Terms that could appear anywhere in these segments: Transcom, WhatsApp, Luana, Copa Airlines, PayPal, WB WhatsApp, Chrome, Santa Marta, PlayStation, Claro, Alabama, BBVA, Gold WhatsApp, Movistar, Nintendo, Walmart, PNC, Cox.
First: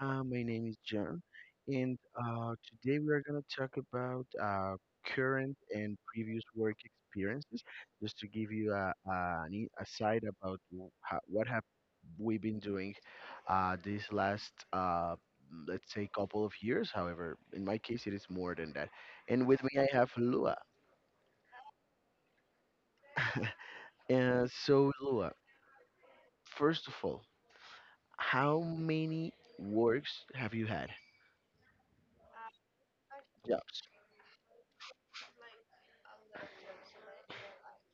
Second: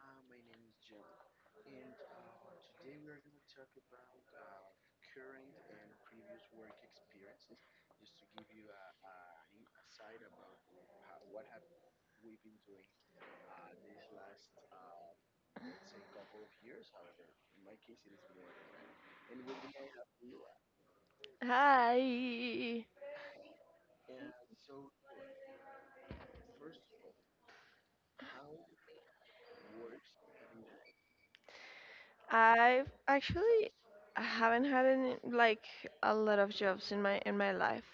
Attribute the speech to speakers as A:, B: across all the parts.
A: My name is John, and uh, today we are going to talk about current and previous work experiences, just to give you a side about what have we been doing these last, let's say, couple of years. However, in my case, it is more than that. And with me, I have Lua.
B: Hi.
A: So, Lua, first of all, how many works have you had?
B: I've actually
A: Jobs.
B: I haven't had any like a lot of jobs in my life.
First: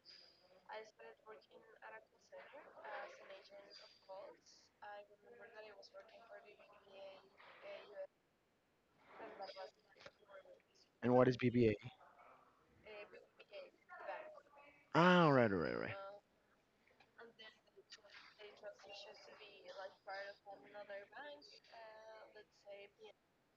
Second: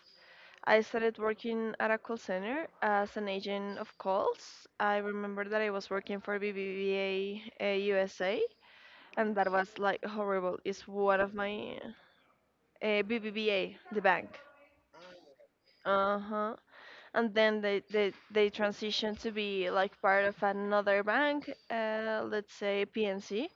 B: I started working at a call center as an agent of calls. I remember that I was working for BBVA USA, and that was like horrible. It's
A: And
B: one
A: what
B: of
A: is BBA?
B: my BBVA, the bank.
A: Ah, all right, all right, all right.
B: Uh huh. And then they transitioned to be like part of another bank, let's say PNC.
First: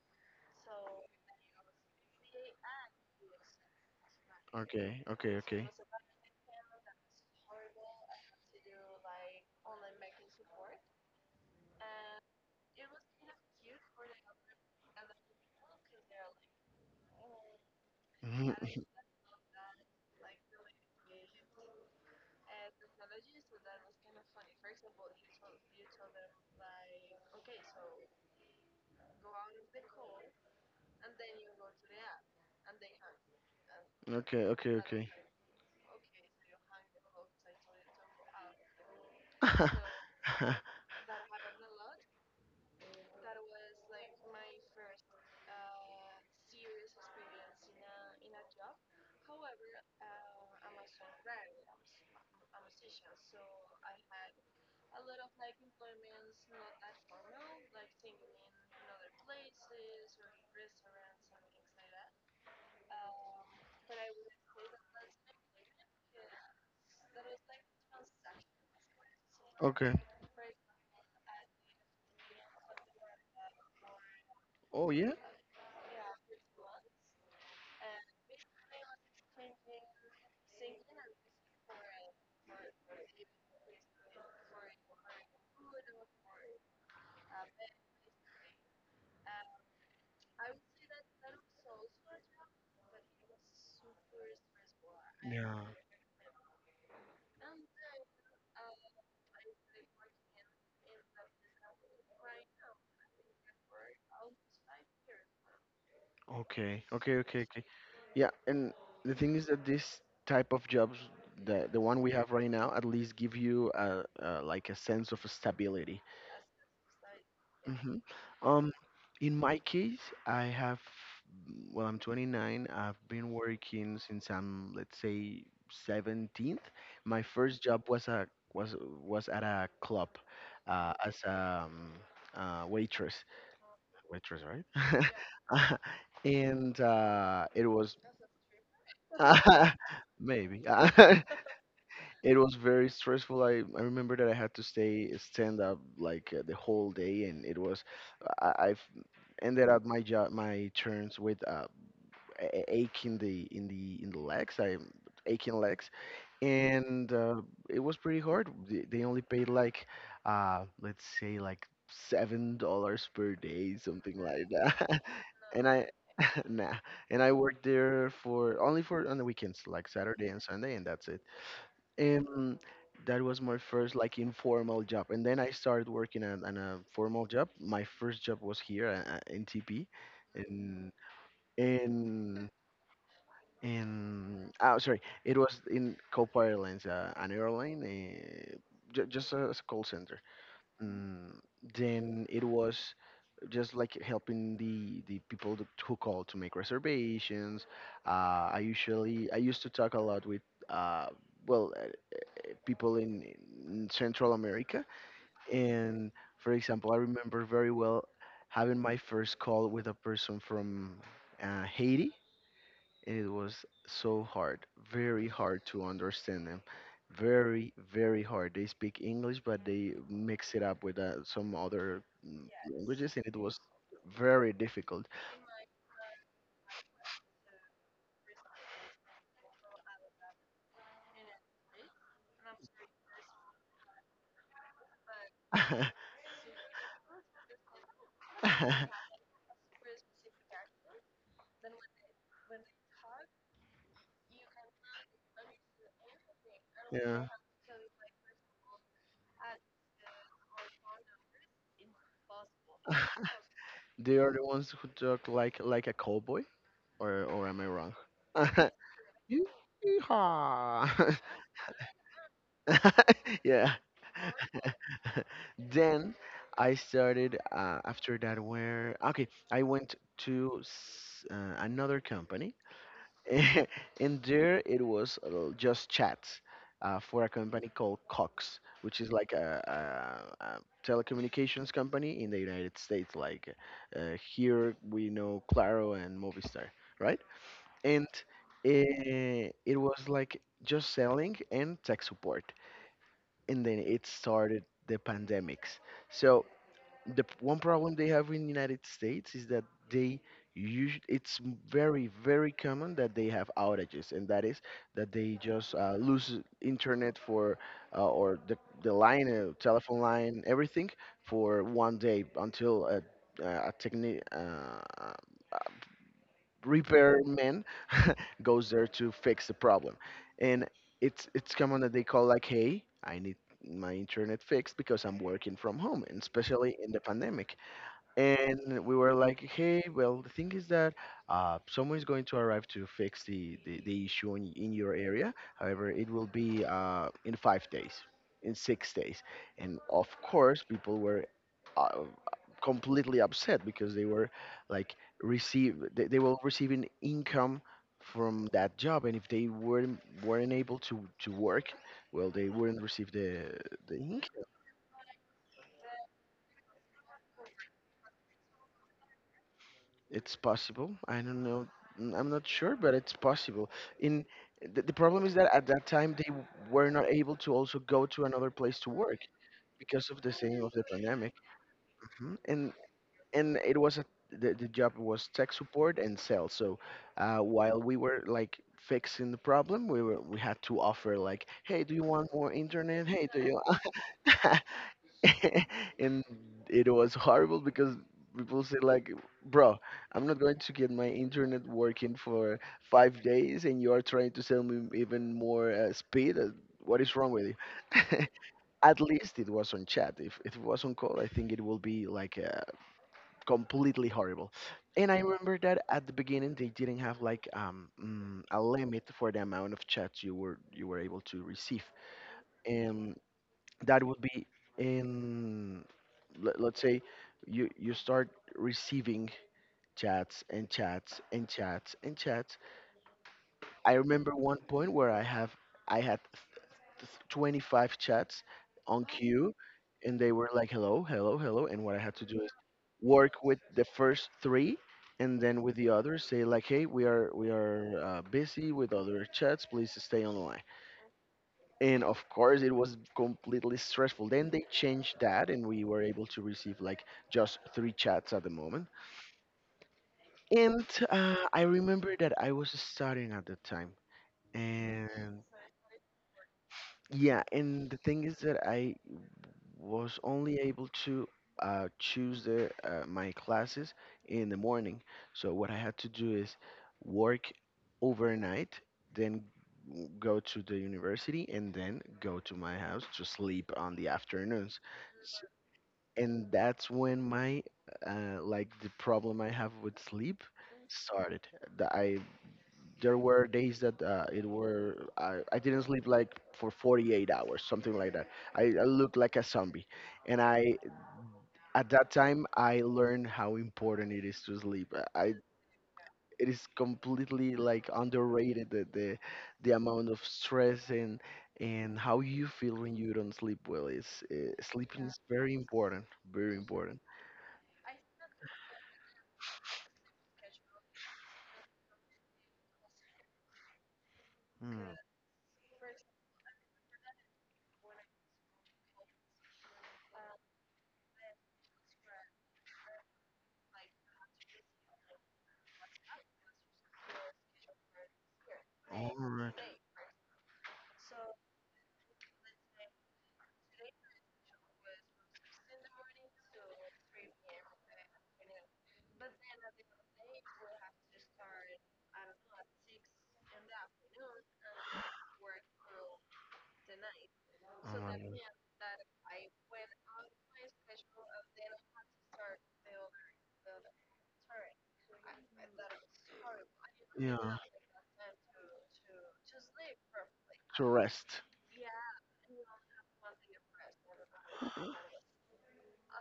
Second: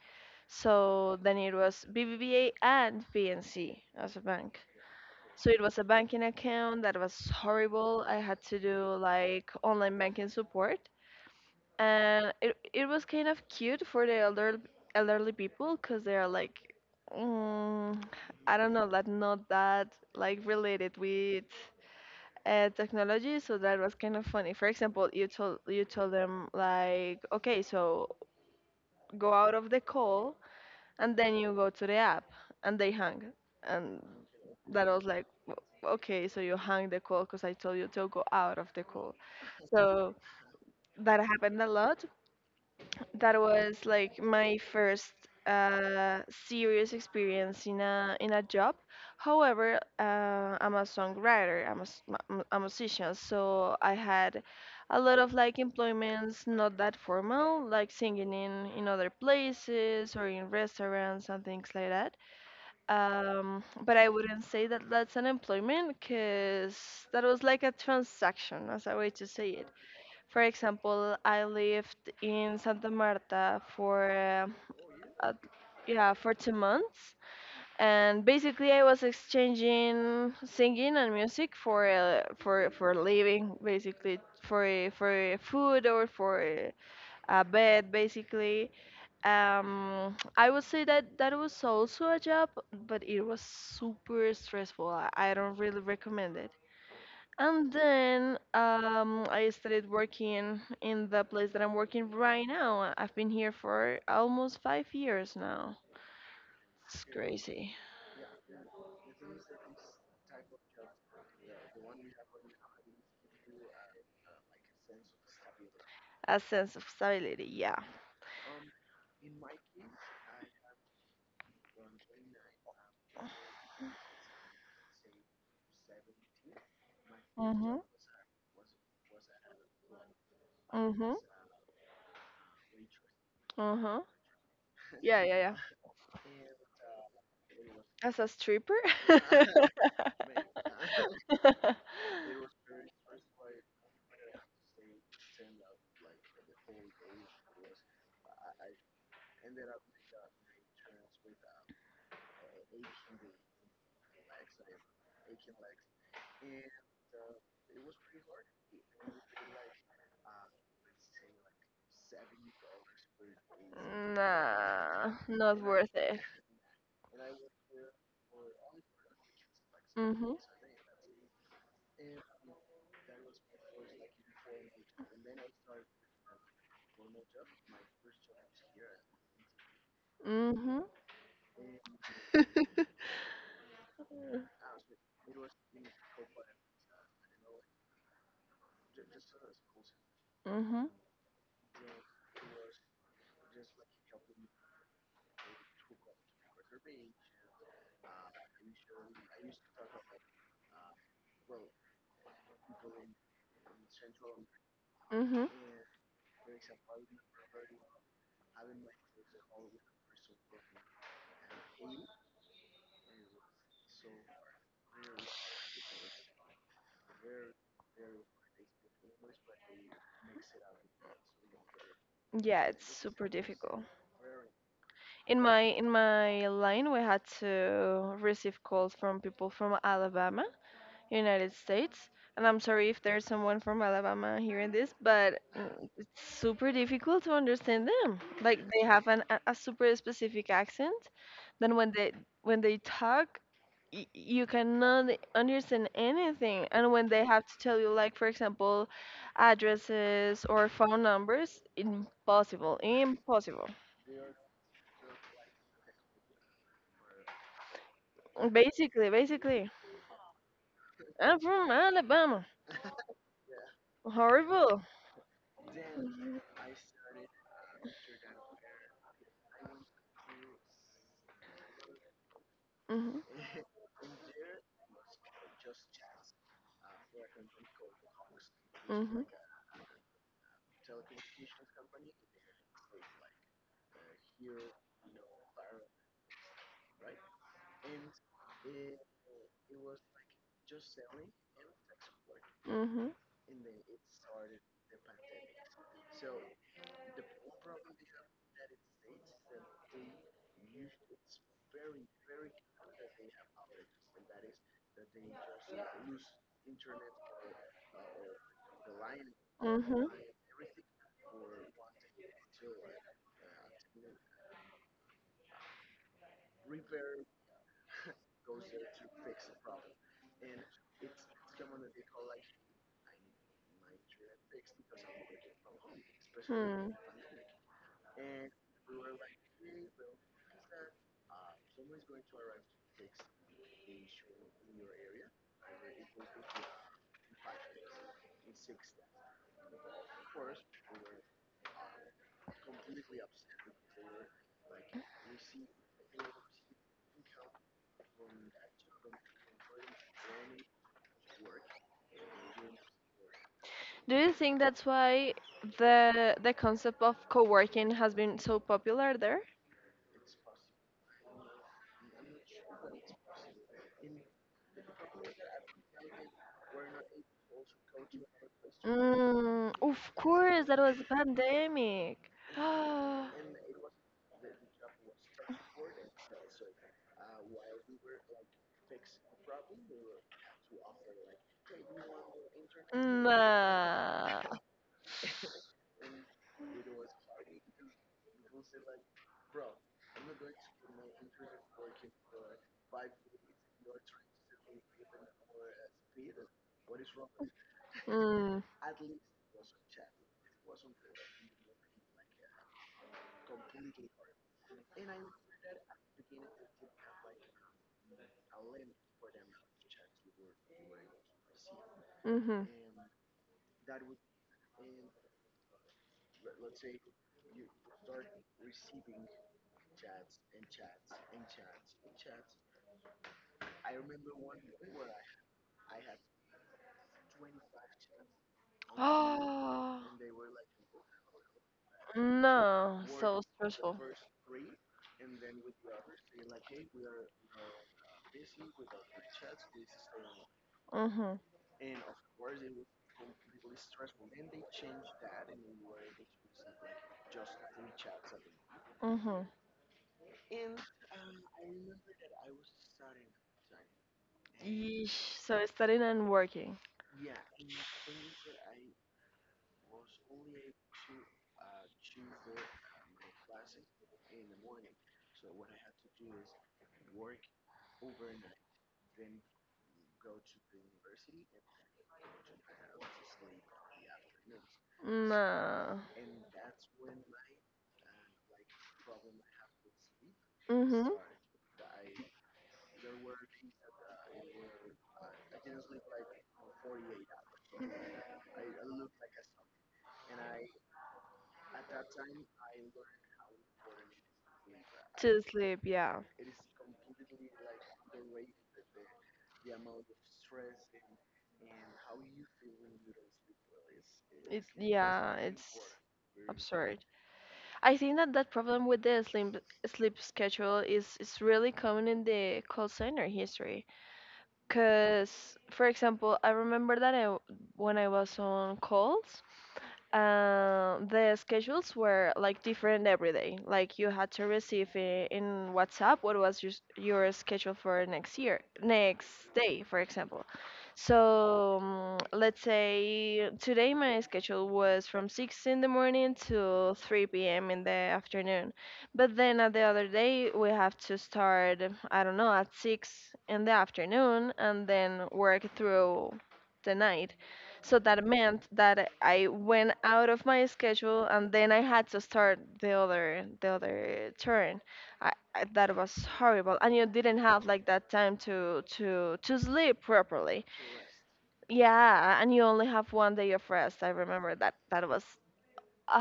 B: So then it was BBVA and PNC as a bank.
A: Okay, okay,
B: So it
A: okay.
B: was a banking account that was horrible. I had to do like online banking support, and it was kind of cute for the elderly people because they are like, mm,
A: Mhm,
B: I don't
A: mhm.
B: know, that not that like related with technology. So that was kind of funny. For example, you told them like, okay, so go out of the call and then you go to the app and they hang, and
A: Okay, okay,
B: that was
A: okay.
B: like, "W- okay, so you hung the call because I told you to go out of the call." So that happened a lot. That was like my first uh, serious experience in a job. However, I'm a songwriter, I'm a musician, so I had a lot of like employments, not that formal, like singing in other places or in restaurants and things like that. But I wouldn't say that that's unemployment, because that was like a transaction, as a way to say it.
A: okay.
B: For example, I lived in Santa Marta for
A: Oh yeah.
B: uh, yeah, for 2 months, and basically I was exchanging singing and music for for living, basically for food or for a bed, basically. I would say that that was also a job, but it was super stressful. I don't really recommend it. And then I started working in the place that I'm working right now. I've been here for almost 5 years now.
A: Okay,
B: It's
A: okay, okay, okay.
B: crazy.
A: Yeah, and the thing is that this type of jobs, the one we have right now, at least give you like a sense of stability.
B: A sense of stability, yeah.
A: hmm Um, in my case, I have, well, I'm 29. I've been working since I'm, let's say, 17. My first
B: Mm-hmm.
A: job was a was was at a club, uh,
B: Mm-hmm.
A: as a um, uh, waitress.
B: Uh-huh.
A: Waitress, right?
B: Yeah, yeah, yeah.
A: And it was
B: As a stripper.
A: maybe it was very stressful. I remember that I had to stay stand up like the whole day, and it was I, I've ended up my job my turns with ache in the in the in the legs. I aching legs, and it was pretty hard. They only paid like let's say like $7 per day, something like that.
B: Nah, not
A: and I
B: worth it.
A: nah, and I worked there for only for on the weekends, like Saturday
B: Mhm.
A: and Sunday, and that's it. Um, that was my first like informal job, and then I started working at a formal job. My first job was here in TP,
B: Mhm.
A: in in in oh sorry, it was in Copa Airlines, an airline, just as a call center.
B: Mhm.
A: Mm, then it was just like helping the people who call to make reservations. I used to talk a lot with uh well people in Central America.
B: Mhm.
A: And for example, I remember very well having my first call with a person from Haiti, and it was so hard, very hard to understand them. Very, very hard. They speak English, but they mix it up with some other
B: Yeah, it's
A: languages, and
B: super
A: it was
B: difficult.
A: very difficult.
B: In my line, we had to receive calls from people from Alabama, United States. And I'm sorry if there's someone from Alabama hearing this, but it's super difficult to understand them. Like they have a super specific accent. Then when they talk, you cannot understand anything. And when they
A: yeah.
B: have to tell you, like for example, addresses or phone numbers, impossible, impossible.
A: They are the ones who talk like a cowboy, or am I wrong?
B: Basically,
A: Yee-
B: basically,
A: Yeehaw!
B: I'm from Alabama.
A: yeah.
B: Horrible.
A: Then I started after that where okay, I went to another company,
B: Mhm.
A: and there it was just chats for a company called Cox, which is
B: Mhm.
A: like a telecommunications company in the United States. Like here we know Claro and Movistar, right? And it was like just selling and tech support.
B: Mhm.
A: And then it started the pandemics. So one problem they have in the United States is that they use it's m- very very common that they have outages, and that is that they just lose internet for or the line, telephone
B: Mm-hmm.
A: line, everything for 1 day until a repairman goes there to fix the problem. And it's common that they call like, "Hey, I need my internet fixed because I'm working from home, and especially
B: Hmm.
A: in the pandemic." And we were like, "Hey, well, the thing is that someone is going to arrive to fix the issue in your area. However, it will be in 5 days, in 6 days." And of course, people were uh, completely upset because they were like they were receiving income from that job, and if they weren't able to work, well, they wouldn't receive the
B: Do you
A: income.
B: think that's why the concept of co-working has been so popular there?
A: It's possible. I don't know. I'm not sure, but it's possible. In The problem is that at that time were not able to also go to another place to work
B: Mm,
A: because
B: of
A: of the same
B: course,
A: of
B: that
A: the
B: was a
A: pandemic.
B: pandemic.
A: Mhm. And it was a, the job was tech support and sales. So while we were like fixing the problem, we had to offer like, hey, do you want more internet? Hey, do you?
B: Nah.
A: and it was horrible because people say like bro, I'm not going to get my internet working for 5 days and you are trying to sell me even more speed. What is wrong with you?
B: Mm,
A: at least it was on chat. If it was on call, I think it will be like completely horrible. And I remember that at the beginning they didn't have like a limit for the amount of chats you were able to receive.
B: mm-hmm.
A: That would be in let's say you start receiving chats and chats and chats and chats. I remember one point where I had 25 chats on queue,
B: Oh,
A: and they were like hello, hello, hello, and what I had to do is
B: no,
A: work
B: so
A: with the
B: stressful.
A: first three, and then with the others say like, hey, we are busy with other chats, please stay online.
B: Mm-hmm,
A: And of course it was completely stressful. Then they changed that and we were able to receive like just three chats at the moment.
B: mm-hmm.
A: And I remember that I was studying at the time,
B: Yeesh,
A: and
B: so studying and working.
A: yeah, and the thing is that I was only able to choose my classes in the morning. So what I had to do is work overnight, then go to the university, and then go to my house to sleep on the afternoons. S-
B: Nah.
A: And that's when my like the problem I have with sleep
B: Mhm.
A: started. That I There were days that it were I didn't sleep like for 48 hours, something like that. I looked like a zombie. And I at that time I learned how important it is to sleep. I
B: To sleep, yeah.
A: It is completely like underrated, the amount of stress and how you feel when you don't sleep well is
B: It's,
A: sleeping is
B: yeah,
A: very
B: it's
A: important. Very important.
B: absurd. I think that that problem with the sleep schedule is really common in the call center history. Cause, for example, I remember that when I was on calls, the schedules were like different every day. Like you had to receive in WhatsApp what was your schedule for next year, next
A: Right.
B: day, for example. So let's say today my schedule was from 6 in the morning to 3 p.m. in the afternoon. But then at the other day, we have to start, I don't know, at 6 in the afternoon and then work through the night. So that meant that I went out of my schedule and then I had to start the other turn. That was horrible. And you didn't
A: Yeah,
B: have like that time to to sleep properly.
A: to rest.
B: Yeah, and you only have one day of rest. I remember that that was a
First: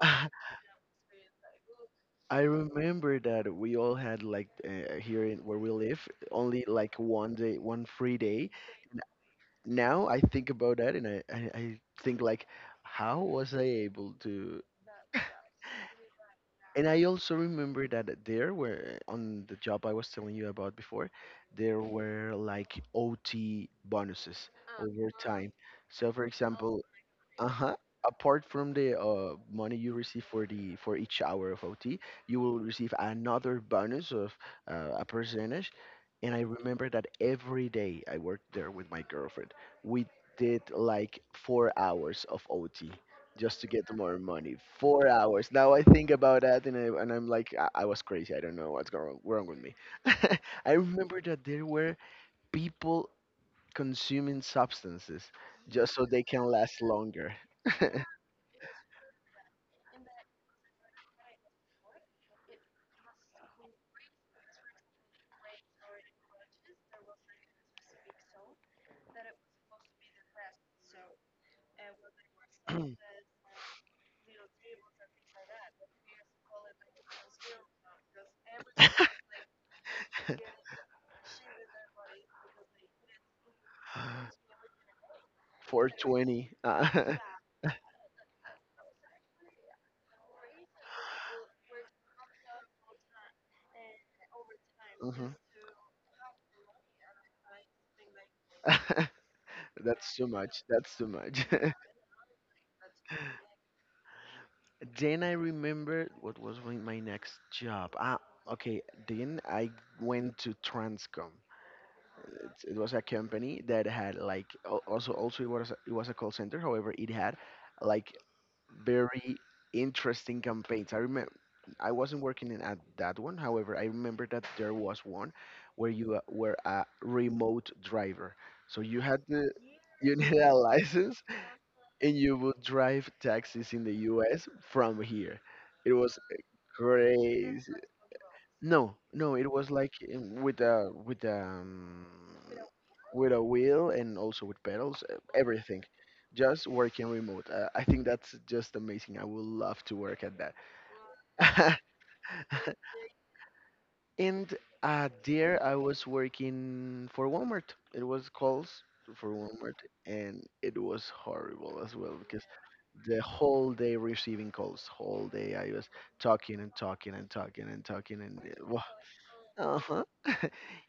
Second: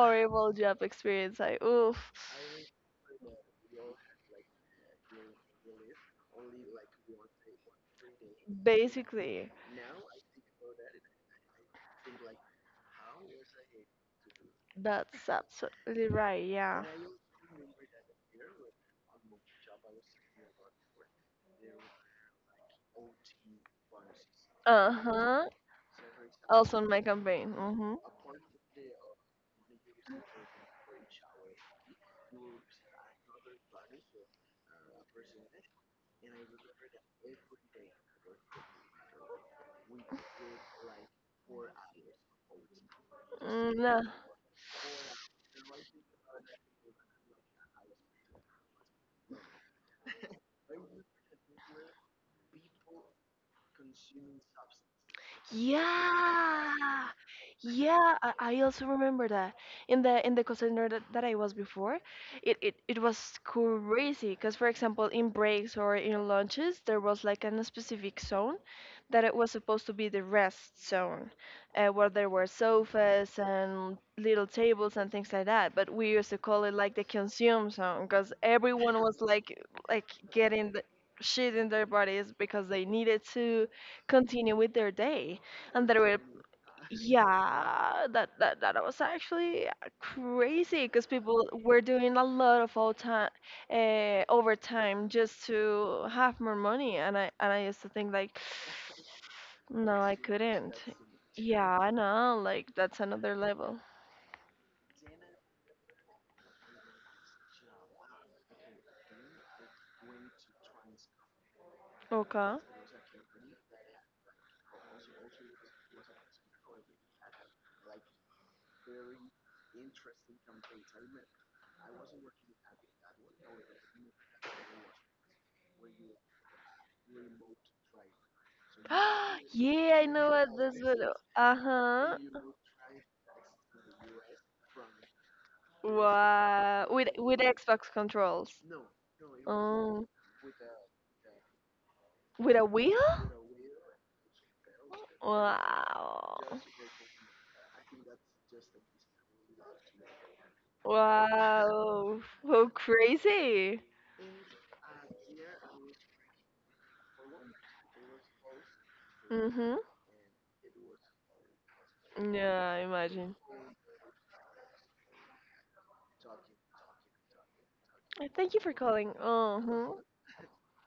A: I
B: job experience. I, oof.
A: remember that we all had like here in where we live only like 1 day, one free day.
B: Basically,
A: Now I think about that and I think like, how was I able to?
B: that's absolutely right. Yeah.
A: And I also remember that there were on the job I was telling you about before, there were like OT bonuses, over
B: Uh-huh.
A: time. So for
B: Also
A: example,
B: in my campaign.
A: uh-huh.
B: Mm-hmm.
A: Apart from the money you receive for the for each hour of OT, you will receive another bonus of a percentage. And I remember that every day I worked there with my girlfriend, we did like 4 hours of OT just to
B: Mm,
A: get
B: no.
A: more money. 4 hours. Now I think about that and, and I'm like, I was crazy. I don't know what's going wrong with me. I remember that there were people consuming substances just so they can
B: Yeah,
A: last longer.
B: yeah. I also remember that in the call center that I was before, it was crazy. Cause for example, in breaks or in lunches, there was like a specific zone that it was supposed to be the rest zone, where there were sofas and little tables and things like that. But we used to call it like the consume zone, cause everyone was like getting the shit in their bodies because they needed to continue with their day. And there were,
A: 420.
B: yeah, that was actually crazy because people were doing a lot of all time overtime
A: Mhm.
B: just to have more money. And I used to think like, no,
A: That's
B: I
A: too much.
B: couldn't.
A: That's too much.
B: Yeah, I know, like that's another level.
A: Then I remembered what was my my next job. Ah, okay. Then I went to Transcom.
B: Okay.
A: It was a company that had like also it was a call center. However, it had like very interesting campaigns. I remember I wasn't working in at that one. However, I remember that there was one where you were a remote driver. So you had to,
B: Yeah, I
A: you
B: know
A: needed
B: what
A: a
B: this video.
A: license and
B: Uh-huh.
A: you would drive taxis in the US from here. It was
B: Wow, with
A: crazy.
B: Xbox controls.
A: No, no, it was like
B: Oh, with a wheel.
A: with a wheel and also with pedals, everything.
B: Wow.
A: Just working remote. I think that's just amazing. I would love to work at that.
B: Wow. How crazy.
A: and there I was working for Walmart. It was calls for Walmart,
B: Mhm.
A: and it was horrible as well because
B: Yeah, I
A: the
B: imagine.
A: whole day receiving calls. Whole day I was talking and talking and talking and talking and
B: Thank you for calling.
A: uh
B: Uh-huh.
A: huh.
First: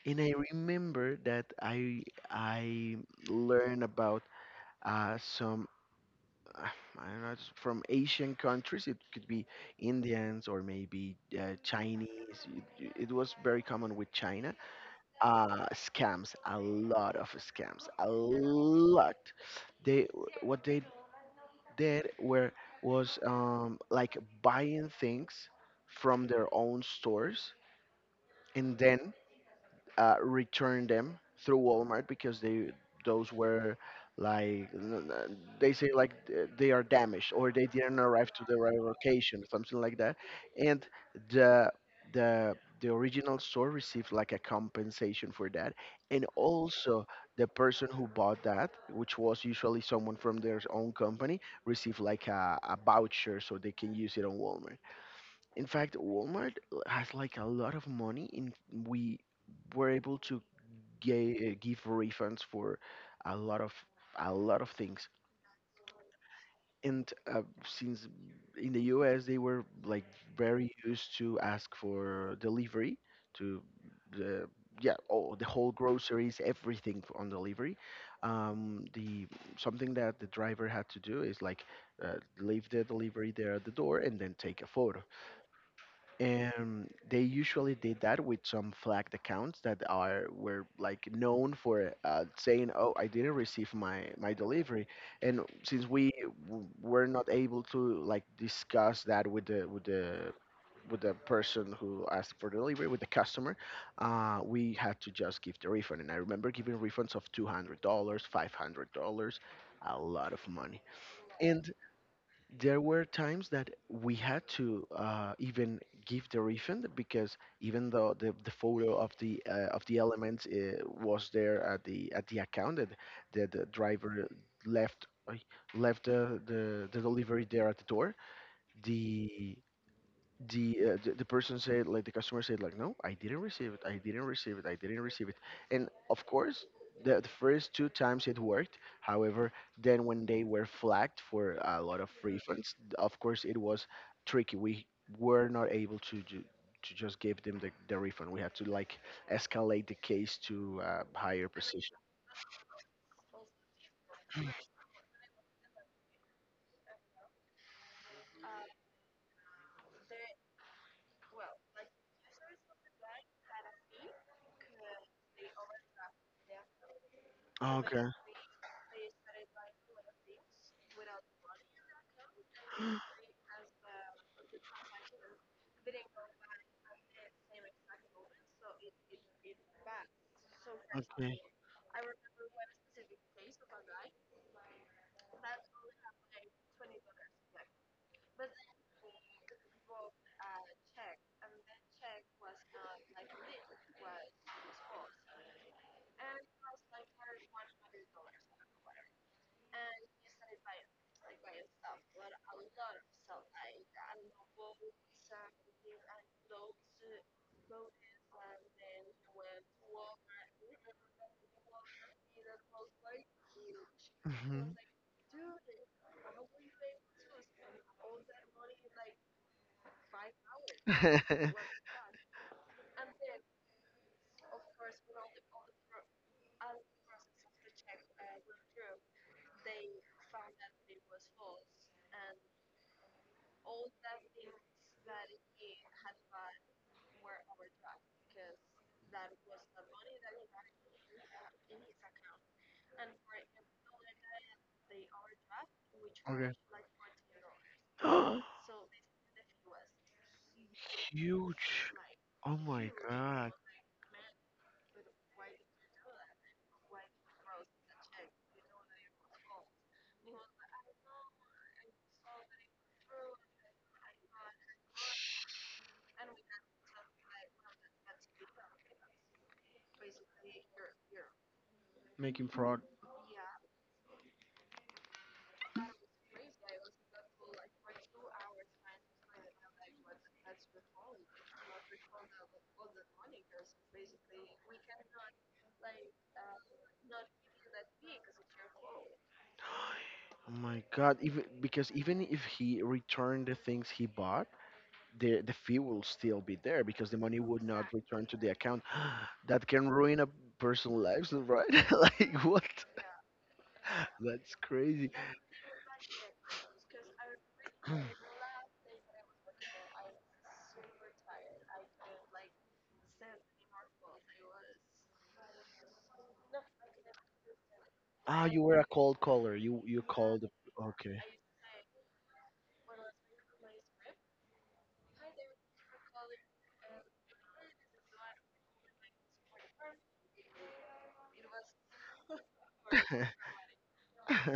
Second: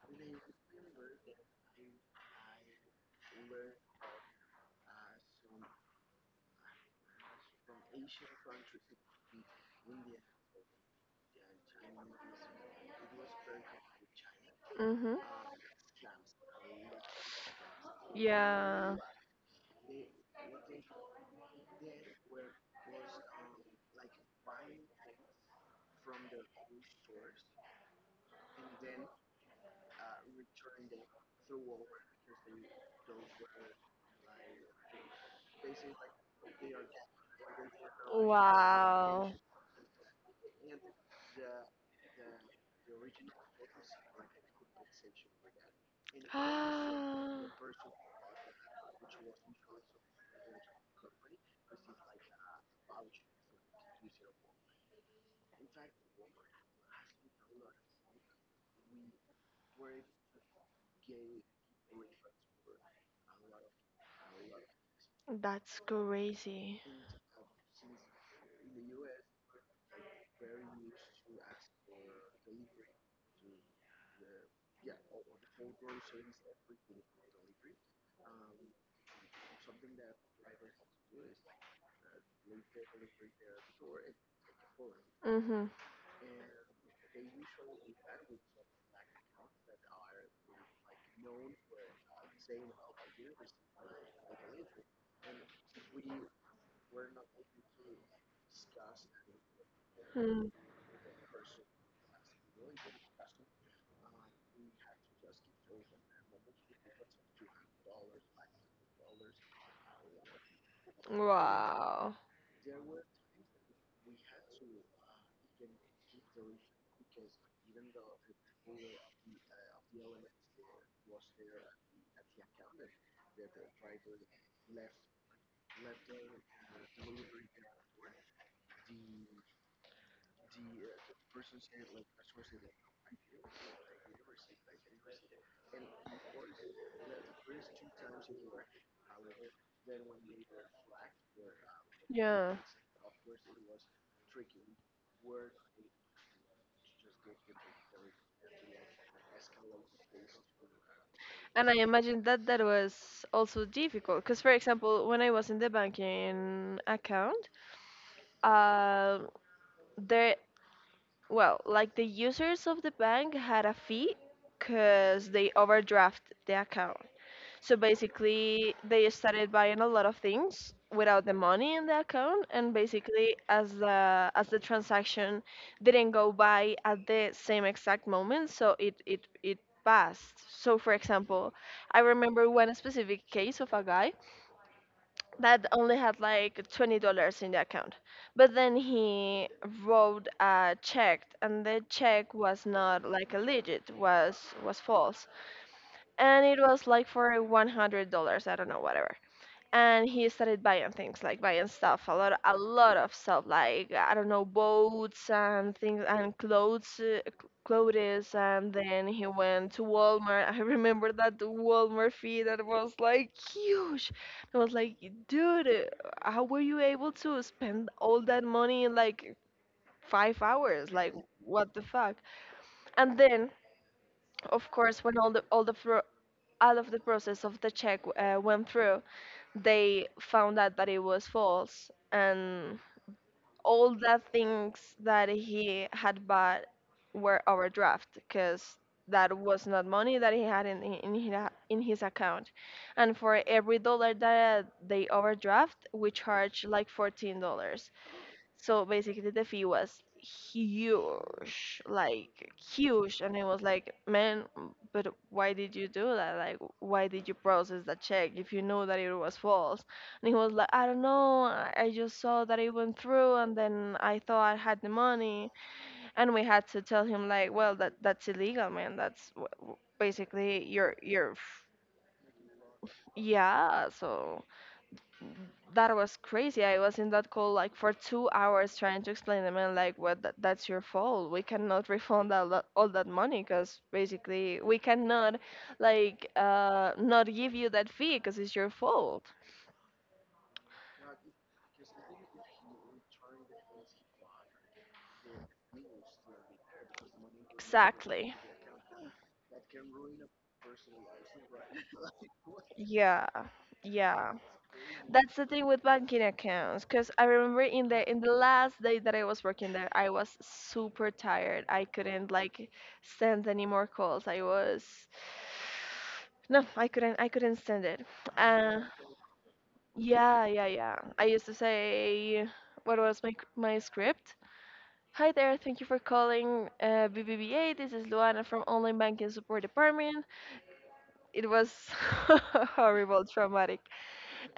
A: And I remember that I learned about some uh, I don't know, it's from Asian countries. It could be Indians or maybe Chinese. It was very common with China.
B: Mhm.
A: Scams, a lot of scams, a
B: Yeah.
A: lot. They what they did were was like buying things from their own stores and then return them through Walmart because they those were they say like they are damaged or they didn't arrive to the right
B: Wow.
A: location, something like that. And the the the original store received like a compensation for that, and also the person who bought that, which was usually someone from their own company, received like a voucher so they can use it on Walmart. In fact, Walmart has like a lot of money, and we were able to give refunds for a lot of a lot of things.
B: That's crazy.
A: And since in the U.S. they were like very used to ask for delivery to the yeah all the whole groceries everything on delivery. The something that the driver had to do is like leave the delivery there at the door and then take a photo,
B: Mhm.
A: and they usually did that with some flagged accounts that are were like known for saying, oh, I didn't receive my delivery. And since we were not able to like discuss that with the with the
B: Mm.
A: with the person who asked for delivery, with the customer, we had to just give the refund. And I remember giving refunds of $200, $500, a lot of money. And
B: Wow.
A: there were times that we had to even give the refund because even though the photo of the elements was there at the account that that the driver left left the delivery there at the door, the the person said, like, the customer said like, no, I didn't receive it, I didn't receive it, I didn't receive it. And of course, the first two times it worked. However, then when they were flagged for a lot of
B: Yeah.
A: refunds, of course, it was tricky. We were not able to to just give them the refund. We had to like escalate the case to a higher
B: And I
A: position.
B: imagine that that was also difficult because, for example, when I was in the banking account, uh, there well, like the users of the bank had a fee because they overdraft the account. So
A: Okay.
B: basically, they started buying a lot of things without the money in the account, and basically, as the transaction didn't go by at the same exact moment, so it passed. So for
A: Okay.
B: example, I remember one specific case of a guy that only had like $20 in the account. But then he wrote a check, and the check was not like a legit, was false, and it was like for $100. I don't know, whatever. And he started buying things, like buying stuff, a lot of stuff, like, I don't know, boats and things and clothes, and then he went to Walmart. I remember that the Walmart fee, that was like huge. I
A: hmm
B: was like, dude, how were you able to spend all that money in like 5 hours? Like, what the fuck? And then of course, when all of the process of the check went through, they found out that it was false, and all the things that he had bought were overdraft because that was not money that he had in his account. And for every dollar that they overdraft, we
A: okay.
B: charge like $14. So basically, the fee was huge,
A: Huge.
B: like
A: Oh my
B: huge. And it
A: god.
B: was like, man, but why did you do that? Like, why did you process that check if you knew that it was false? And he was like, I don't know, I just saw that it went through, and then I thought I had the money. And we had to tell him like, well, that that's illegal, man. That's basically your,
A: Making fraud.
B: yeah. So that was crazy. I was in that call like for 2 hours trying to explain them, and like, well, that, that's your fault. We cannot refund all that money because basically we cannot, like, not give you that fee because it's your fault.
A: Oh my god. Even because even if he returned the things he bought, the fee will still be there because the money would not return
B: Exactly.
A: to the account. That can ruin a person's lives, right? Like, what?
B: Yeah, yeah.
A: That's crazy.
B: That's the thing with banking accounts, because I remember in the last day that I was working there, I was super tired. I couldn't like send any more calls. I was no, I couldn't stand it.
A: Ah, you were
B: Uh,
A: a cold caller. You called.
B: yeah, yeah, yeah.
A: Okay.
B: I used to say, what was my script? Hi there, thank you for calling BBVA. This is Luana from Online Banking Support Department. It was horrible, traumatic.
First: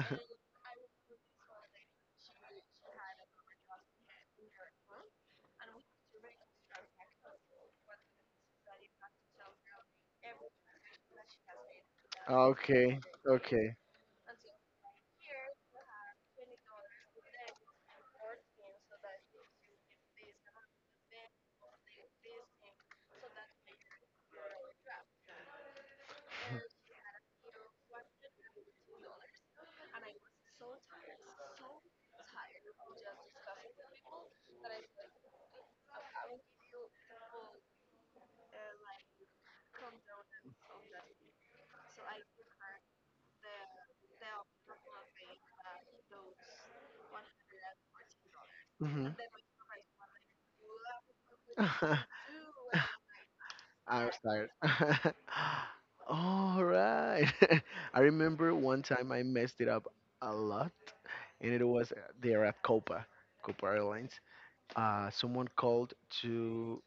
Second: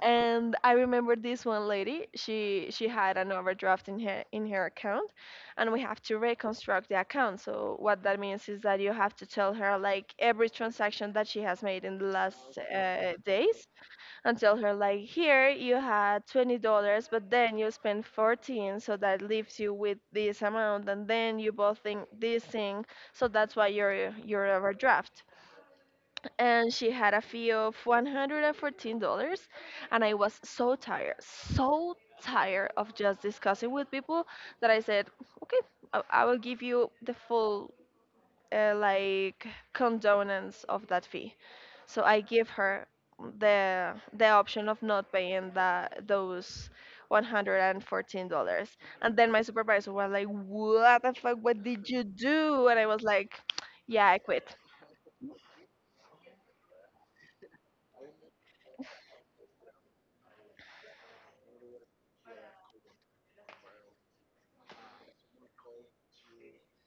B: And I remember this one lady, she had an overdraft in her account, and we have to reconstruct the account. So what that means is that you have to tell her like every transaction that she has made in the last
A: Okay,
B: days,
A: okay.
B: and tell her like, here you had $20, but then you spent 14, so that leaves you with this amount, and then you both think this thing. So that's why you're overdraft. And she had a fee of $114. And I was so tired, so tired of just discussing with people, that I said, okay, I will give you the full like condonance of that fee. So I give her the option of not paying that those $114.
A: hmm
B: And then my supervisor was like, what the fuck, what did you do? And I was like, yeah,
A: I'm
B: I
A: tired.
B: quit.
A: All right. I remember one time I messed it up a lot, and it was there at Copa, Copa Airlines. Someone called to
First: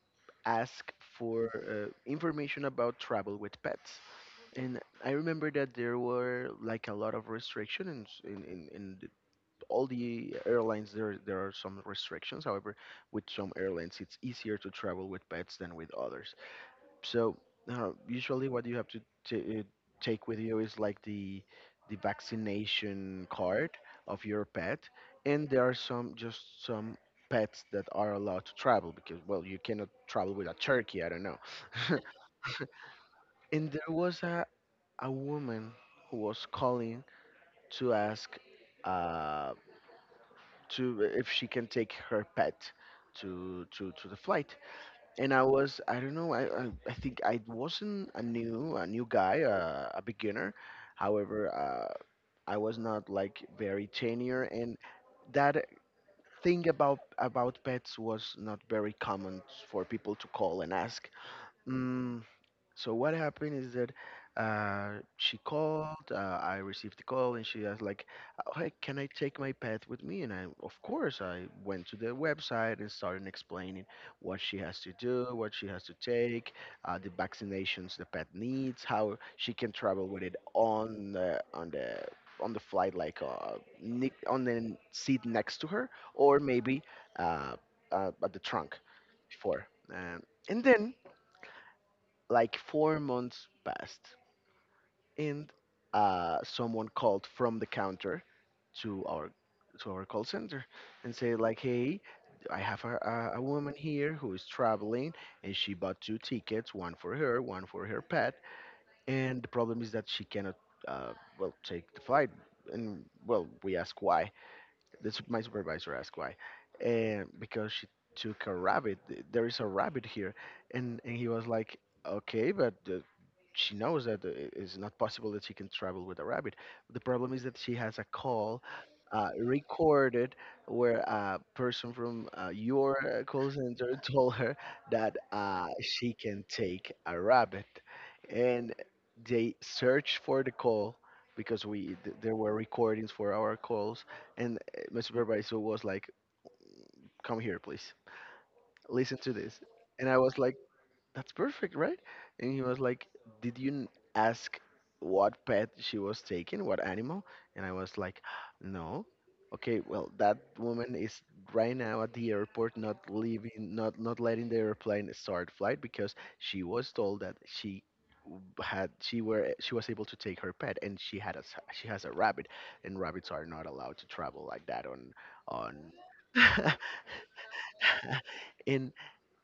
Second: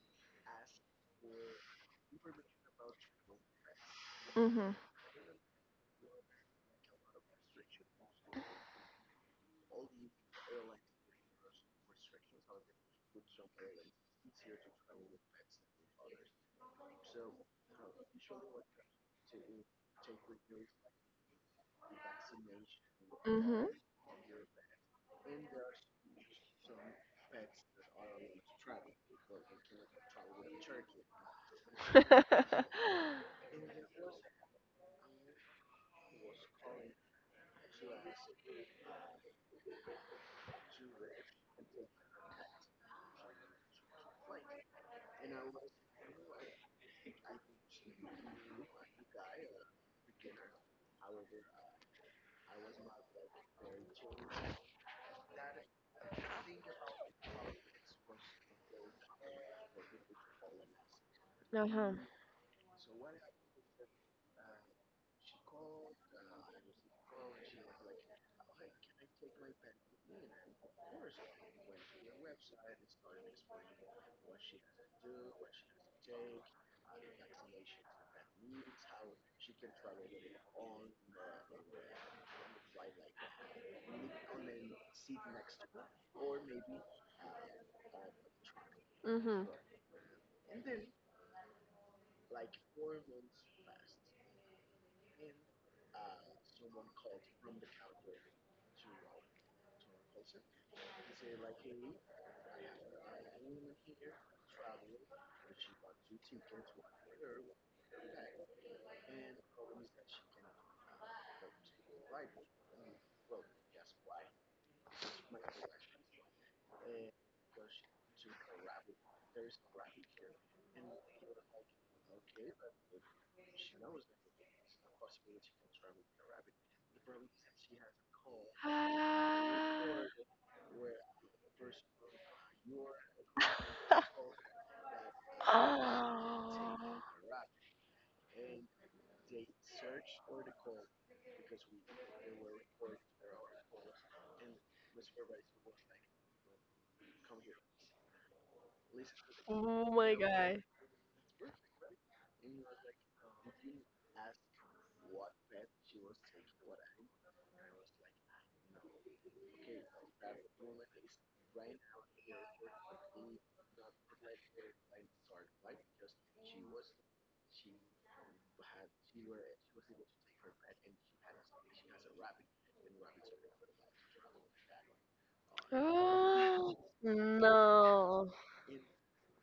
A: ask for information about travel with pets.
B: Hmm.
A: And I remember that there were like a lot of restrictions in, the- all the airlines. There are some restrictions. However, with some airlines, it's easier to travel with pets than with others. So usually, what you have to t- uh, take with you is like the vaccination
B: Hmm.
A: card of your pet, and there are some just some pets that are allowed to travel because, well, you cannot travel with a turkey. I don't know. And there was a woman who was calling to ask uh, to if she can take her pet to the flight. And I was, I don't know, I think I wasn't a new guy, a beginner. However, I was not like very tenure, and that thing about pets was not very common for people to call and ask.
B: Uh-huh.
A: Mm, so what happened is that she called. I received the call, and she asked like, "Uh," "Hey, can I take my pet with me?" And I, of course, I went to the website and started explaining what she has to do, what she has to take, the vaccinations the pet needs, how she can travel with it on the flight, like on the seat next to her, or maybe uh, at the trunk
B: Mhm.
A: before. Um, and then like 4 months passed, and someone called from the counter to our call center and said like, "Hey, I have a woman here who is traveling, and she bought 2 tickets, one for her pet, and the problem is that she cannot, uh, well, take the flight." And well, we ask why, that's my supervisor asked why, and because she took a rabbit. There is a rabbit here. And he was like, okay, but she knows that it is not possible that she can travel with a rabbit. The problem is that she has a call
B: Ah.
A: recorded where a person from your call center told her that she can take a rabbit. And they searched for the call because we there were recordings for our calls. And my supervisor was like, "Come here, please. Listen to this."
B: Oh
A: And
B: my
A: I was like,
B: god.
A: that's perfect, right? And he was like, did you ask what pet she was taking, what animal? And I was like, no. Okay, well, that woman is right now at the airport, not leaving, not not letting the airplane start flight because she was told that she w- had she were she was able to take her pet, and she had she has a rabbit, and rabbits are not allowed to travel like that on
B: Oh. No.
A: and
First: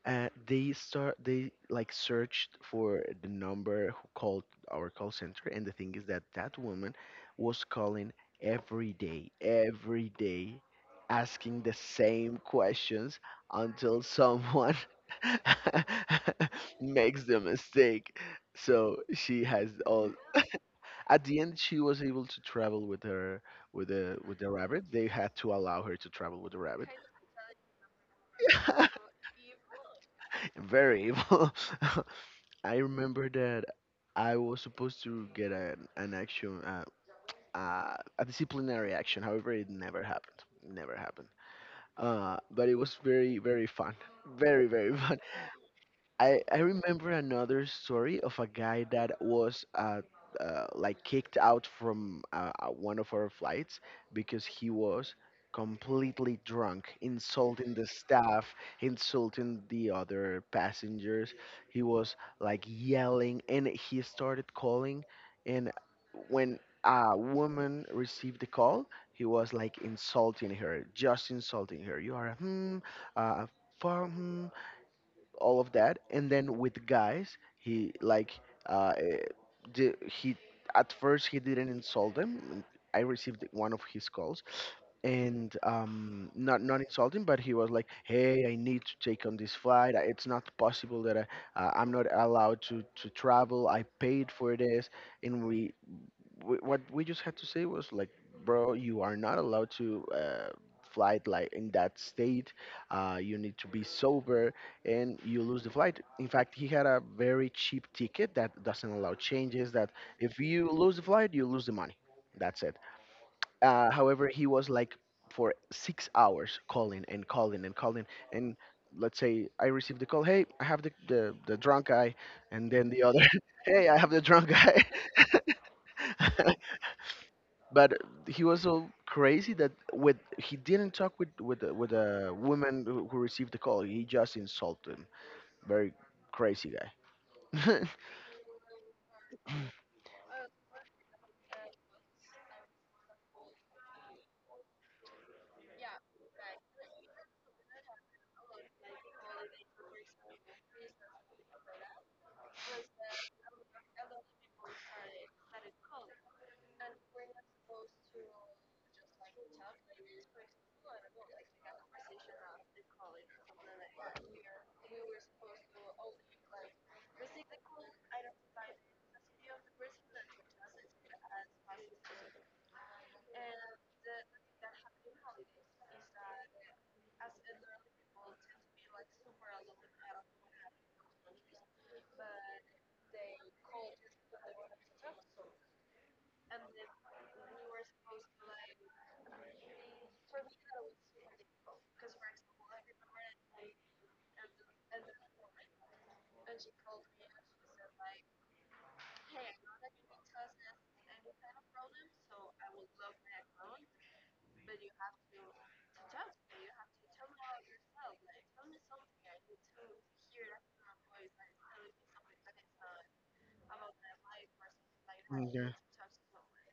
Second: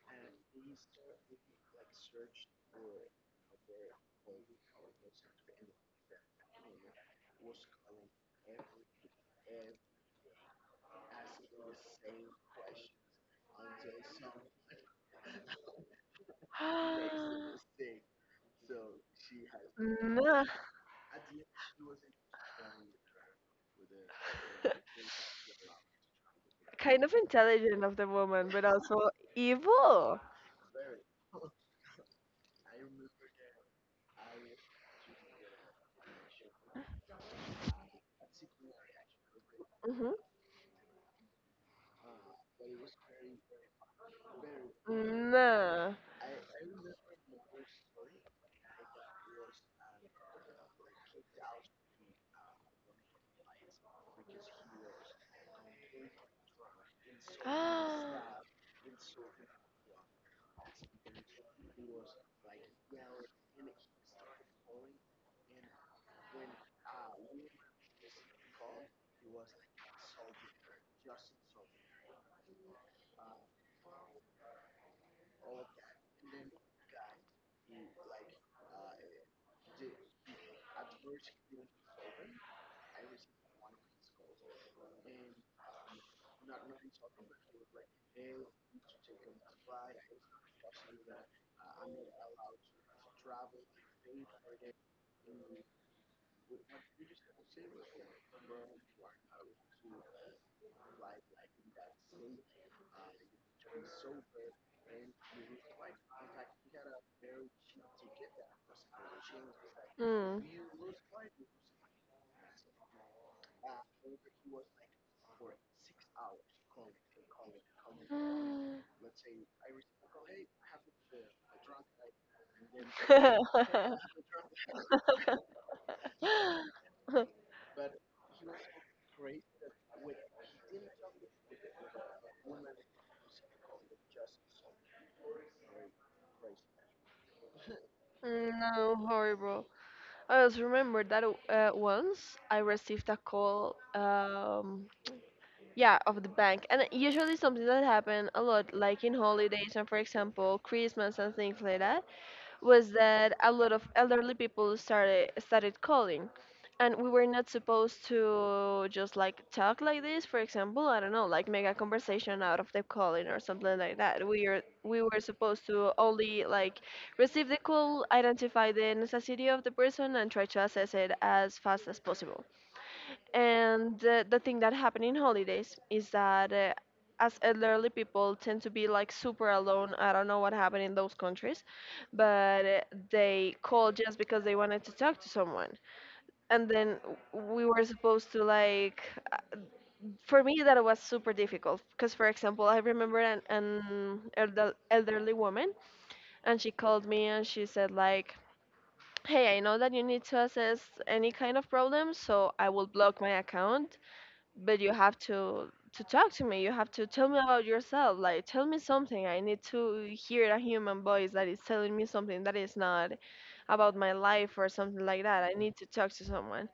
A: they start they like searched for the number who called our call center. And the thing is that that woman was calling every day, asking the same questions until someone makes the mistake. So she has all.
B: No.
A: At the end, she was able to travel with her with the rabbit. They had to allow her to travel with the rabbit.
B: Kind of intelligent of the woman, but also evil.
A: Very evil. I remember that I was supposed to get an action, a disciplinary action. However, it never
B: Mm-hmm.
A: happened. Never happened. But it was very, very fun. Very, very fun.
B: No.
A: I remember another story of a guy that was like kicked out from one of our flights because he was completely drunk, insulting the
B: Ah.
A: staff, insulting the other passengers. He was like yelling, and he started calling. And when a woman received the call, he was like insulting her, just insulting her. You are a uh, for all of that. And then with guys, he like uh eh, he at first he didn't insult them. And I received one of his calls. And not not insulting, but he was like, hey, I need to take on this flight. It's not possible that I, I'm not allowed to travel, I paid for this. And what we just had to say was like, bro, you are not allowed to flight like in that state. You need to be sober, and you lose the flight. In fact, he had a very cheap ticket that doesn't allow changes. That if
B: Mm.
A: you lose the flight, you lose the money. That's it. However, he was like for 6 hours calling and calling and calling and.
B: Ah.
A: Let's say I received the call, hey, I have the drunk guy. And then the other, hey, I have the drunk guy. But he was so crazy that with he didn't talk with with a woman who received the call. He just insulted him. Very crazy guy. Yeah.
B: No, horrible. I just remember that once I received a call, yeah, of the bank, and usually something that happened a lot, like in holidays and for example Christmas and things like that. Was that a lot of elderly people started calling, and we were not supposed to just like talk like this. For example, I don't know, like make a conversation out of the calling or something like that. We were supposed to only like receive the call, identify the necessity of the person, and try to assess it as fast as possible. And the thing that happened in holidays is that, as elderly people tend to be like super alone. I don't know what happened in those countries, but they called just because they wanted to talk to someone. And then we were supposed to like, uh, for me that was super difficult because, for example, I remember an elderly woman, and she called me and she said like, hey, I know that you need to assess any kind of problem, so I will block my account, but you have to talk to me. You have to tell me about yourself, like tell me something. I need to hear a human voice that is telling me something that is not about my life or something like that. I need to talk to someone.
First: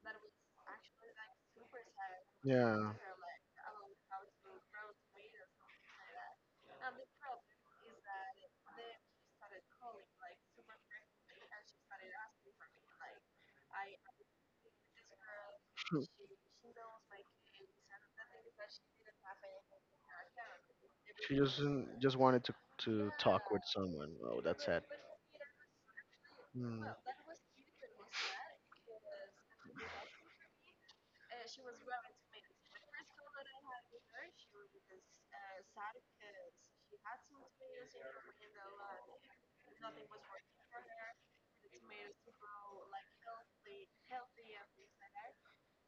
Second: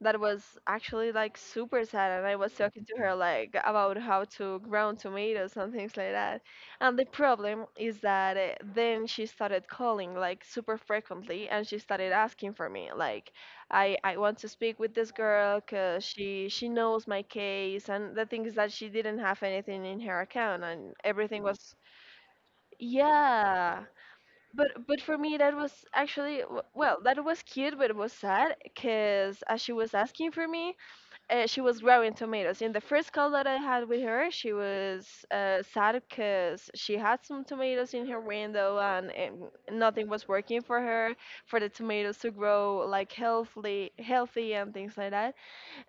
B: That was actually like super sad, and I was talking
A: Yeah.
B: to her like about how to grow tomatoes and things like that. And the problem is that then she started calling like super frequently, and she started asking for me, like, I want to speak with this girl because
A: Hmm.
B: she knows my case. And the thing is that she didn't have anything in her account, and
A: She
B: everything
A: just
B: was
A: just wanted to talk with
B: yeah.
A: someone. Oh,
B: but
A: that's sad.
B: but for me that was actually well, that was cute, but it was sad, because as she was asking for me, she was growing tomatoes. In the first call that I had with her, she was sad because she had some tomatoes in her window, and nothing was working for her for the tomatoes to grow like healthy and things like that.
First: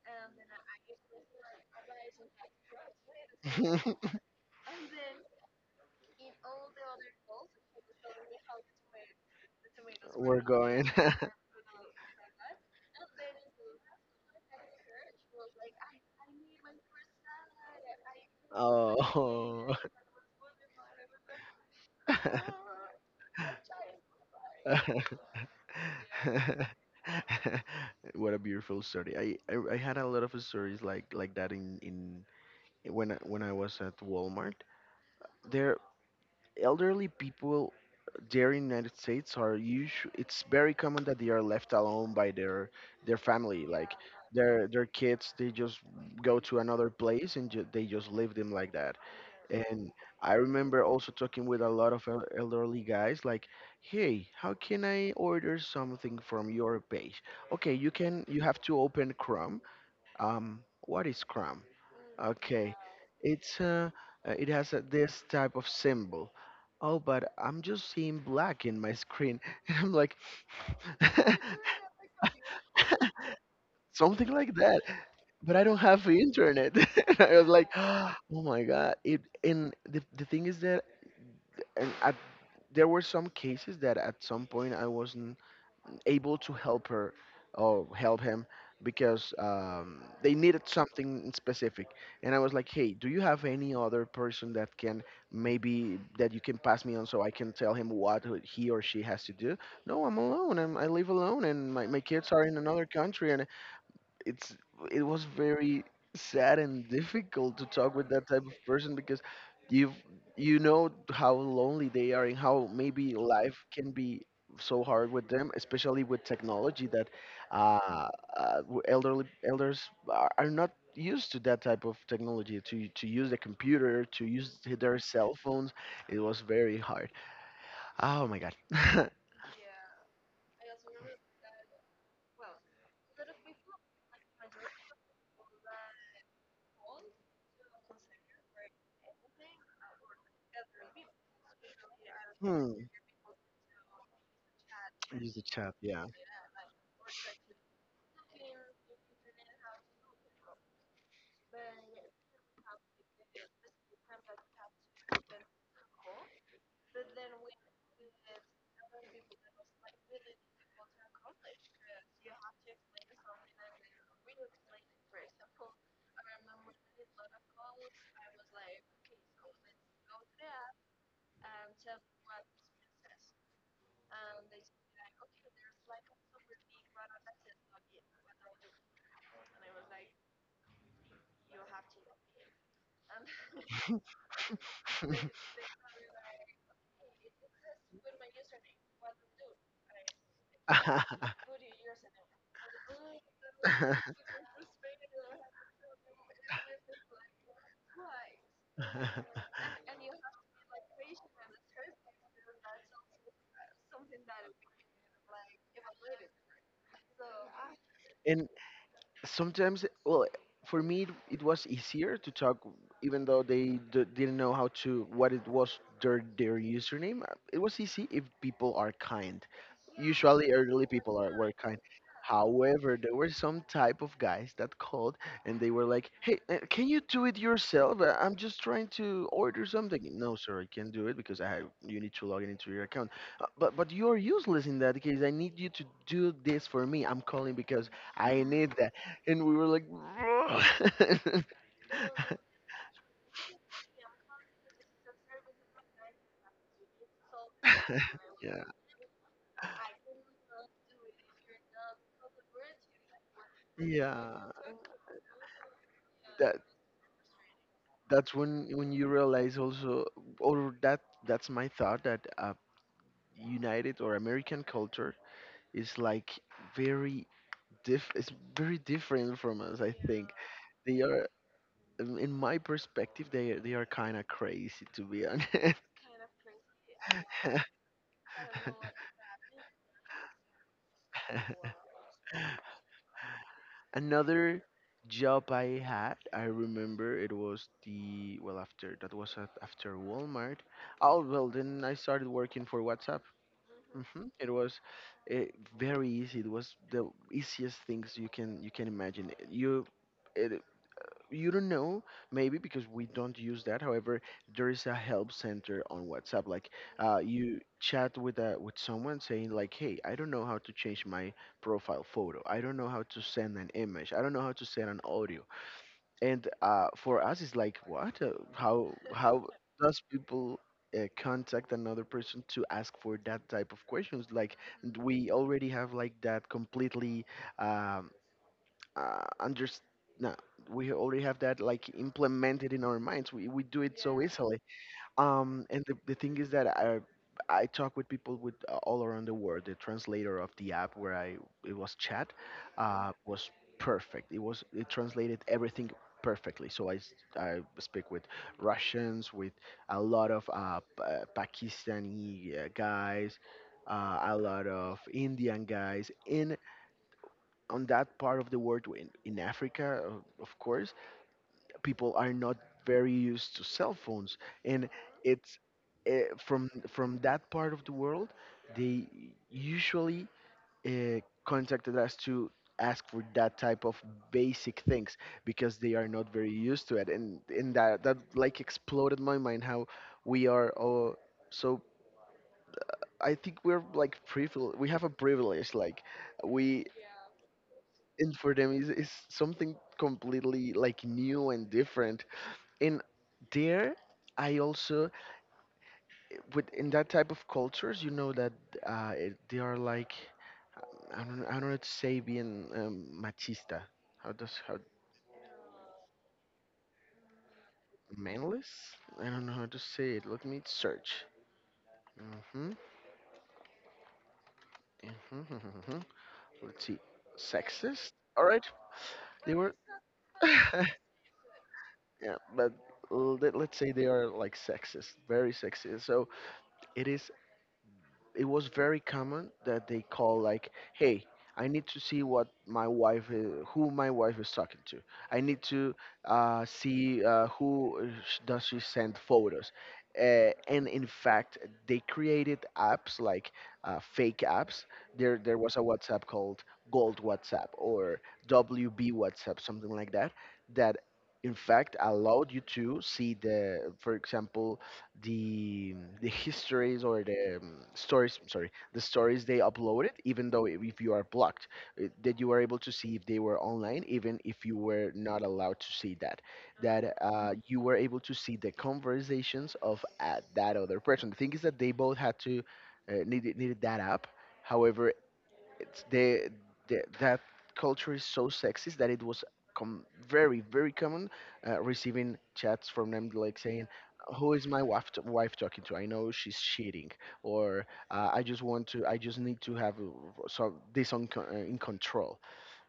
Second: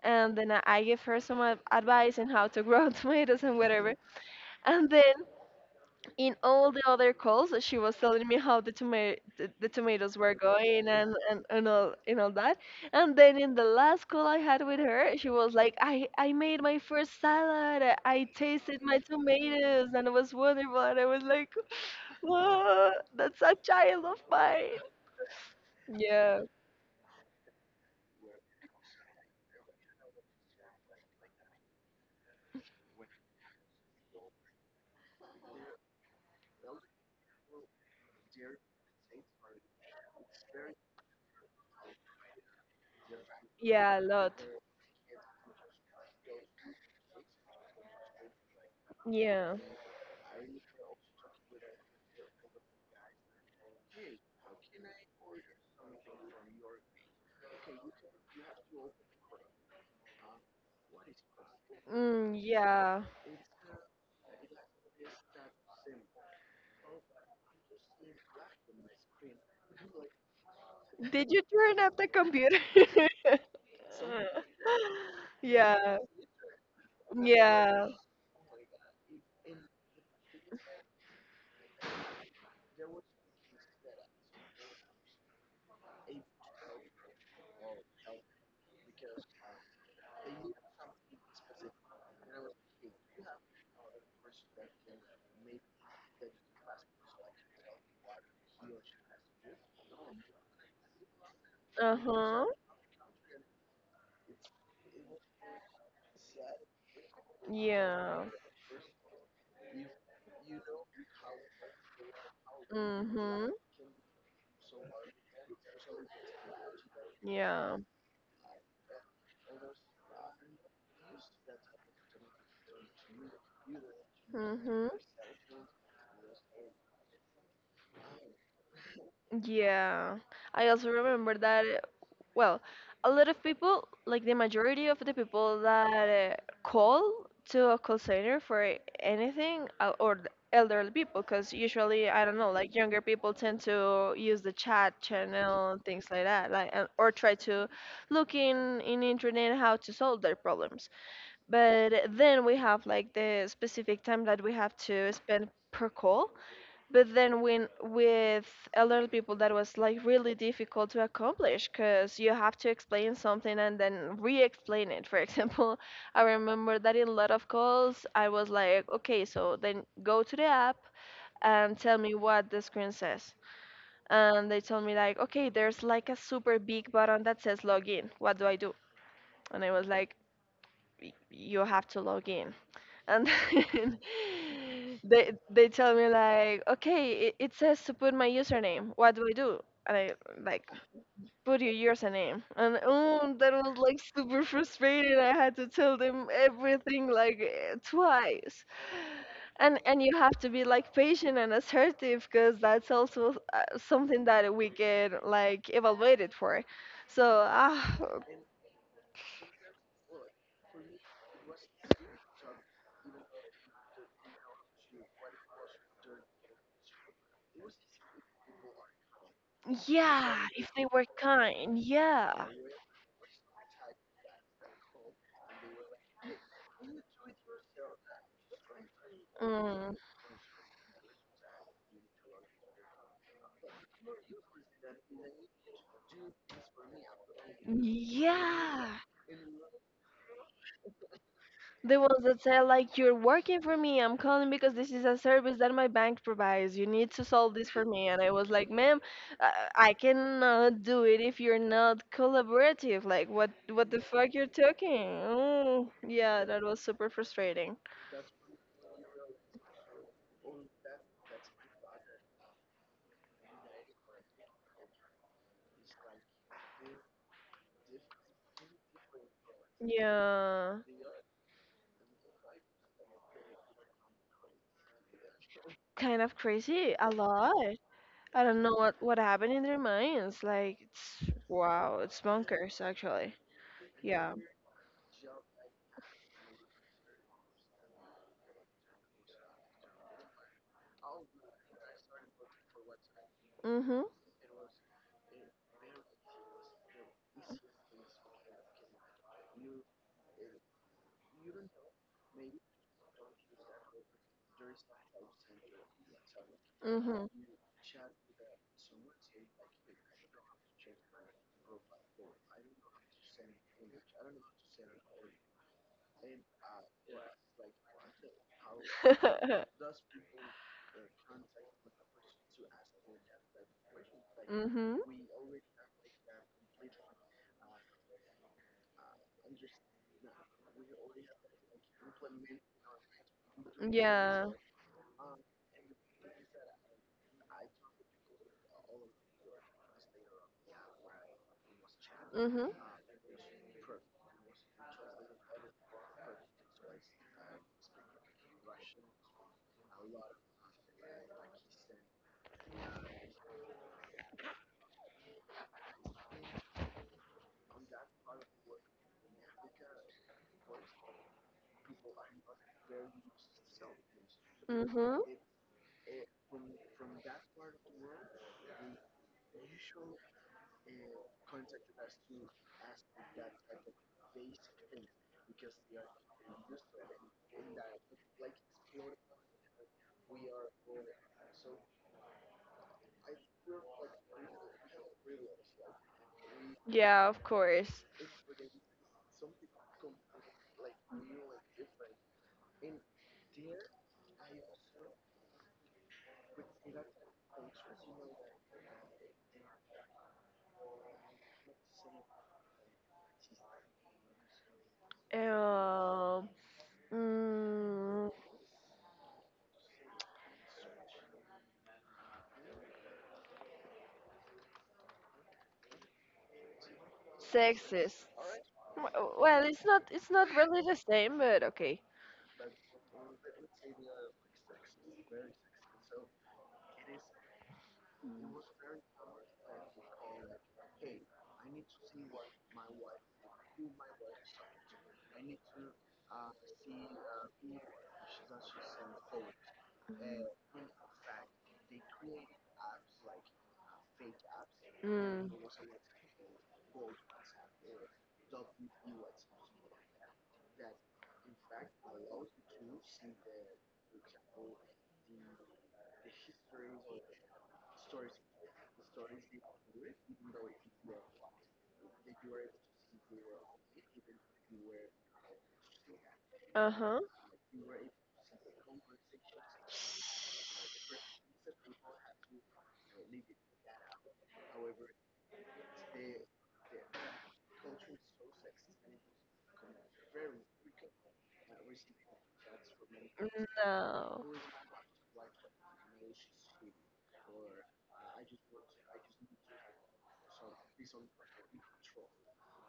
B: And then I gave her some advice on how to grow tomatoes and whatever.
A: Mm.
B: And then in all the other calls she was telling me how the tomatoes were
A: We're
B: going,
A: going.
B: and all that. And then in the last call I had with her, she was like, I made my first salad, I tasted my
A: Oh.
B: tomatoes and it was wonderful, and I was like, whoa, that's a child of mine. Yeah.
A: What a beautiful story. I had a lot of stories like that in when I was at Walmart. Their elderly people there in United States are usually it's very common that they are left alone by their family, like
B: Yeah, a lot.
A: their kids, they just go to another place and they just leave them like that.
B: Yeah.
A: And I remember also talking with a lot of elderly guys, like, "Hey, how can I order something from your page?" Okay, you can. You have to open Chrome. What is Chrome? Okay,
B: Yeah.
A: it's it has this type of symbol. Oh, but I'm just seeing black in my screen, and I'm like,
B: Did you turn up the computer?
A: something like that. But I don't
B: Yeah.
A: have internet. I was like,
B: Yeah.
A: oh my god! It and the thing is that, and I there were some cases that at some point I wasn't able to help her or help him because they needed something in specific. And I was like, hey, do you have any other person that can maybe that you can pass me on so I can tell him what he or she has to do? No, I'm alone. I live alone and my kids
B: Uh-huh.
A: are in another country and it's it was very sad and difficult to talk with
B: Yeah.
A: that type of person because you you know how lonely they are and how maybe
B: Mhm.
A: life can be so hard with them, especially with technology that
B: Yeah.
A: uh, w- elderly elders are not used to that type of technology, to use the computer, to use
B: Mhm.
A: their cell phones. It was very hard. Oh my god.
B: Yeah. I also remember that. Well, a lot of people, like the majority of the people that call to a call center for anything, or the elderly people, because usually I don't know, like
A: hmm.
B: younger people tend to use the chat
A: Use the
B: channel
A: chat.
B: and things
A: Yeah.
B: like that, like, and or try to look in internet how to solve their problems. But then we have like the specific time that we have to spend per call. But then when with elderly people, that was like really difficult to accomplish, because you have to explain something and then re-explain it. For example, I remember that in a lot of calls I was like, okay, so then go to the app and tell me what the screen says. And they told me like, okay, there's like a super big button that says login, what do I do? And I was like, you have to log in. And then they tell me like, okay, it says to put my username, what do I do? And I like, put your username. And oh, that was like super frustrating. I had to tell them everything like, twice. And you have to be like patient and assertive because that's also something that we get like evaluated for, so ah.
A: And sometimes, well, for me it was easier to talk even though they didn't know how to, what it was, their username. It was easy if people are kind.
B: Yeah,
A: Usually
B: if they
A: elderly
B: were
A: people are, were
B: kind,
A: kind.
B: yeah.
A: However, there were some type of guys that called and they were like, "Hey, can you do it yourself? I'm just trying to order
B: Mm.
A: something." No, sir, I can't do it because I have you need to log in into your account. But you're useless. In that case I need you to do this for me. I'm calling because I need
B: Yeah,
A: that." And we were like,
B: the ones that say like, you're working for me. I'm calling because this is a service that my bank provides. You need to solve this for me. And I was
A: yeah,
B: like, ma'am, uh, I cannot do it if you're not collaborative. Like, what the fuck you're
A: yeah.
B: talking? Oh, yeah,
A: That,
B: that was super frustrating.
A: that's when you realize also, or that, that's my thought, that United or American culture is like very diff. It's very different from us. I think
B: Yeah,
A: they are, in my perspective, they are kind of crazy, to be honest.
B: kind of crazy. A lot. I don't know what happened in their minds. Like, it's wow, it's bonkers actually. Yeah.
A: Another job I had, I remember, it was the, well, after that was at, after Walmart. Oh well, then I started working for WhatsApp.
B: Mhm.
A: Hmm. It was uh, very easy. It was the easiest things you can imagine. It, you don't know, maybe because we don't use that. However, there is a help center on WhatsApp, like
B: Mhm.
A: you chat with a with someone saying like, "Hey, I don't know how to change my profile photo. I don't know how to send an image. I don't know how to send an audio." And for us it's like, what? How does people contact another person to ask for that type of questions? Like,
B: Mhm.
A: we already have like that completely um, underst- no, we already have that like implemented in our minds. We do it so, yeah,
B: Yeah.
A: easily. And the thing is that I talk with people with all around the world. The translator of the app where I, it was chat,
B: Mhm.
A: mhm, was perfect. It was, it translated everything perfectly. So I I speak with Russians, with a lot of Pakistani guys. A lot of Indian guys. On that part of the world, in africa, of course, people are not very used to cell phones, and
B: Mhm.
A: it's from that part of the world, they usually uh, contacted us to ask for that type of basic things because they are not very used to it. And that, that like exploded my mind, how we are all so, I think we're like privileged, we have a privilege, like we
B: Yeah, of course.
A: and for them is something completely like new and different. And there, I also, with, in that type of cultures, you know that they are like, I don't know, I don't know how to say, being machista. How does, how,
B: Um. Mm,
A: manless, I don't know how to say it, let me search. Hmm. Hmm. Let's see. Sexist.
B: sexist.
A: All right.
B: W-
A: They
B: Well,
A: were
B: it's not, it's not really
A: yeah,
B: the same, but okay.
A: but let's say they are like sexist, very sexist. So it is, it was very common that they call like, "Hey, I need to see what my wife is, who my wife is talking to. I need to see who, does she send photos." And in fact, they created apps like fake apps. There,
B: Mm.
A: there was a WhatsApp called Gold WhatsApp or WB WhatsApp, something like that. That in fact allowed you to see the, for example, the histories, or the stories, sorry, the stories they uploaded, even though, if you are blocked. That you were able to see if they were online even if you were not allowed to see that.
B: Uh
A: That
B: huh.
A: you were able to see the conversations of that other person. The thing is that they both had to needed that app. However, it's the that culture is so sexist that it was very common receiving chats from them like saying,
B: No.
A: "Who is my wife, wife talking to? I know she's cheating." Or I just want to, I just need to have some this on co- in control.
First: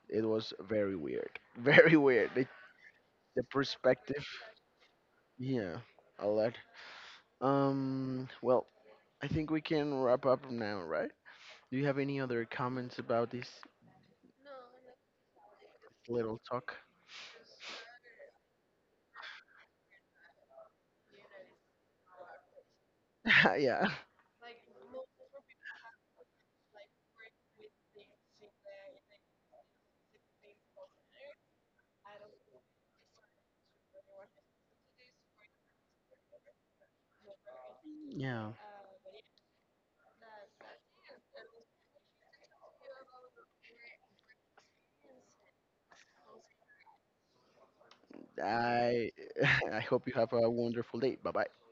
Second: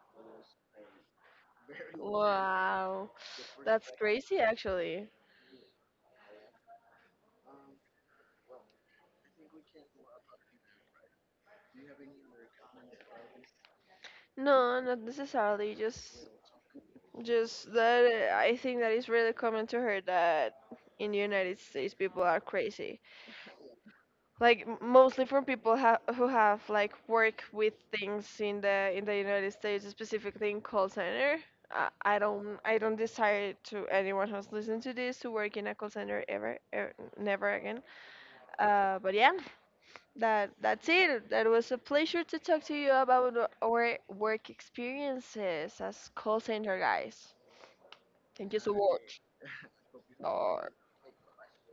A: It was very weird.
B: Very
A: Very
B: often.
A: weird,
B: Wow, the
A: the
B: first that's
A: perspective.
B: practice. Crazy actually.
A: Yeah. A lot. Well, I think we can wrap up now, right? Do you have any other comments about this
B: No, not necessarily.
A: little talk?
B: Just that I think that it's really common to hear that in the United States people are crazy.
A: Yeah.
B: Like mostly from people who have like work with things in the United States, specifically in call center. I don't, I don't desire to anyone who's listening to this to work in a call center ever, ever, never again.
A: Yeah.
B: But yeah. That that's it. That was a pleasure to talk to you about our work experiences as call center guys. Thank you so
A: I
B: much.
A: I hope you have a
B: Oh.
A: wonderful day. Bye bye.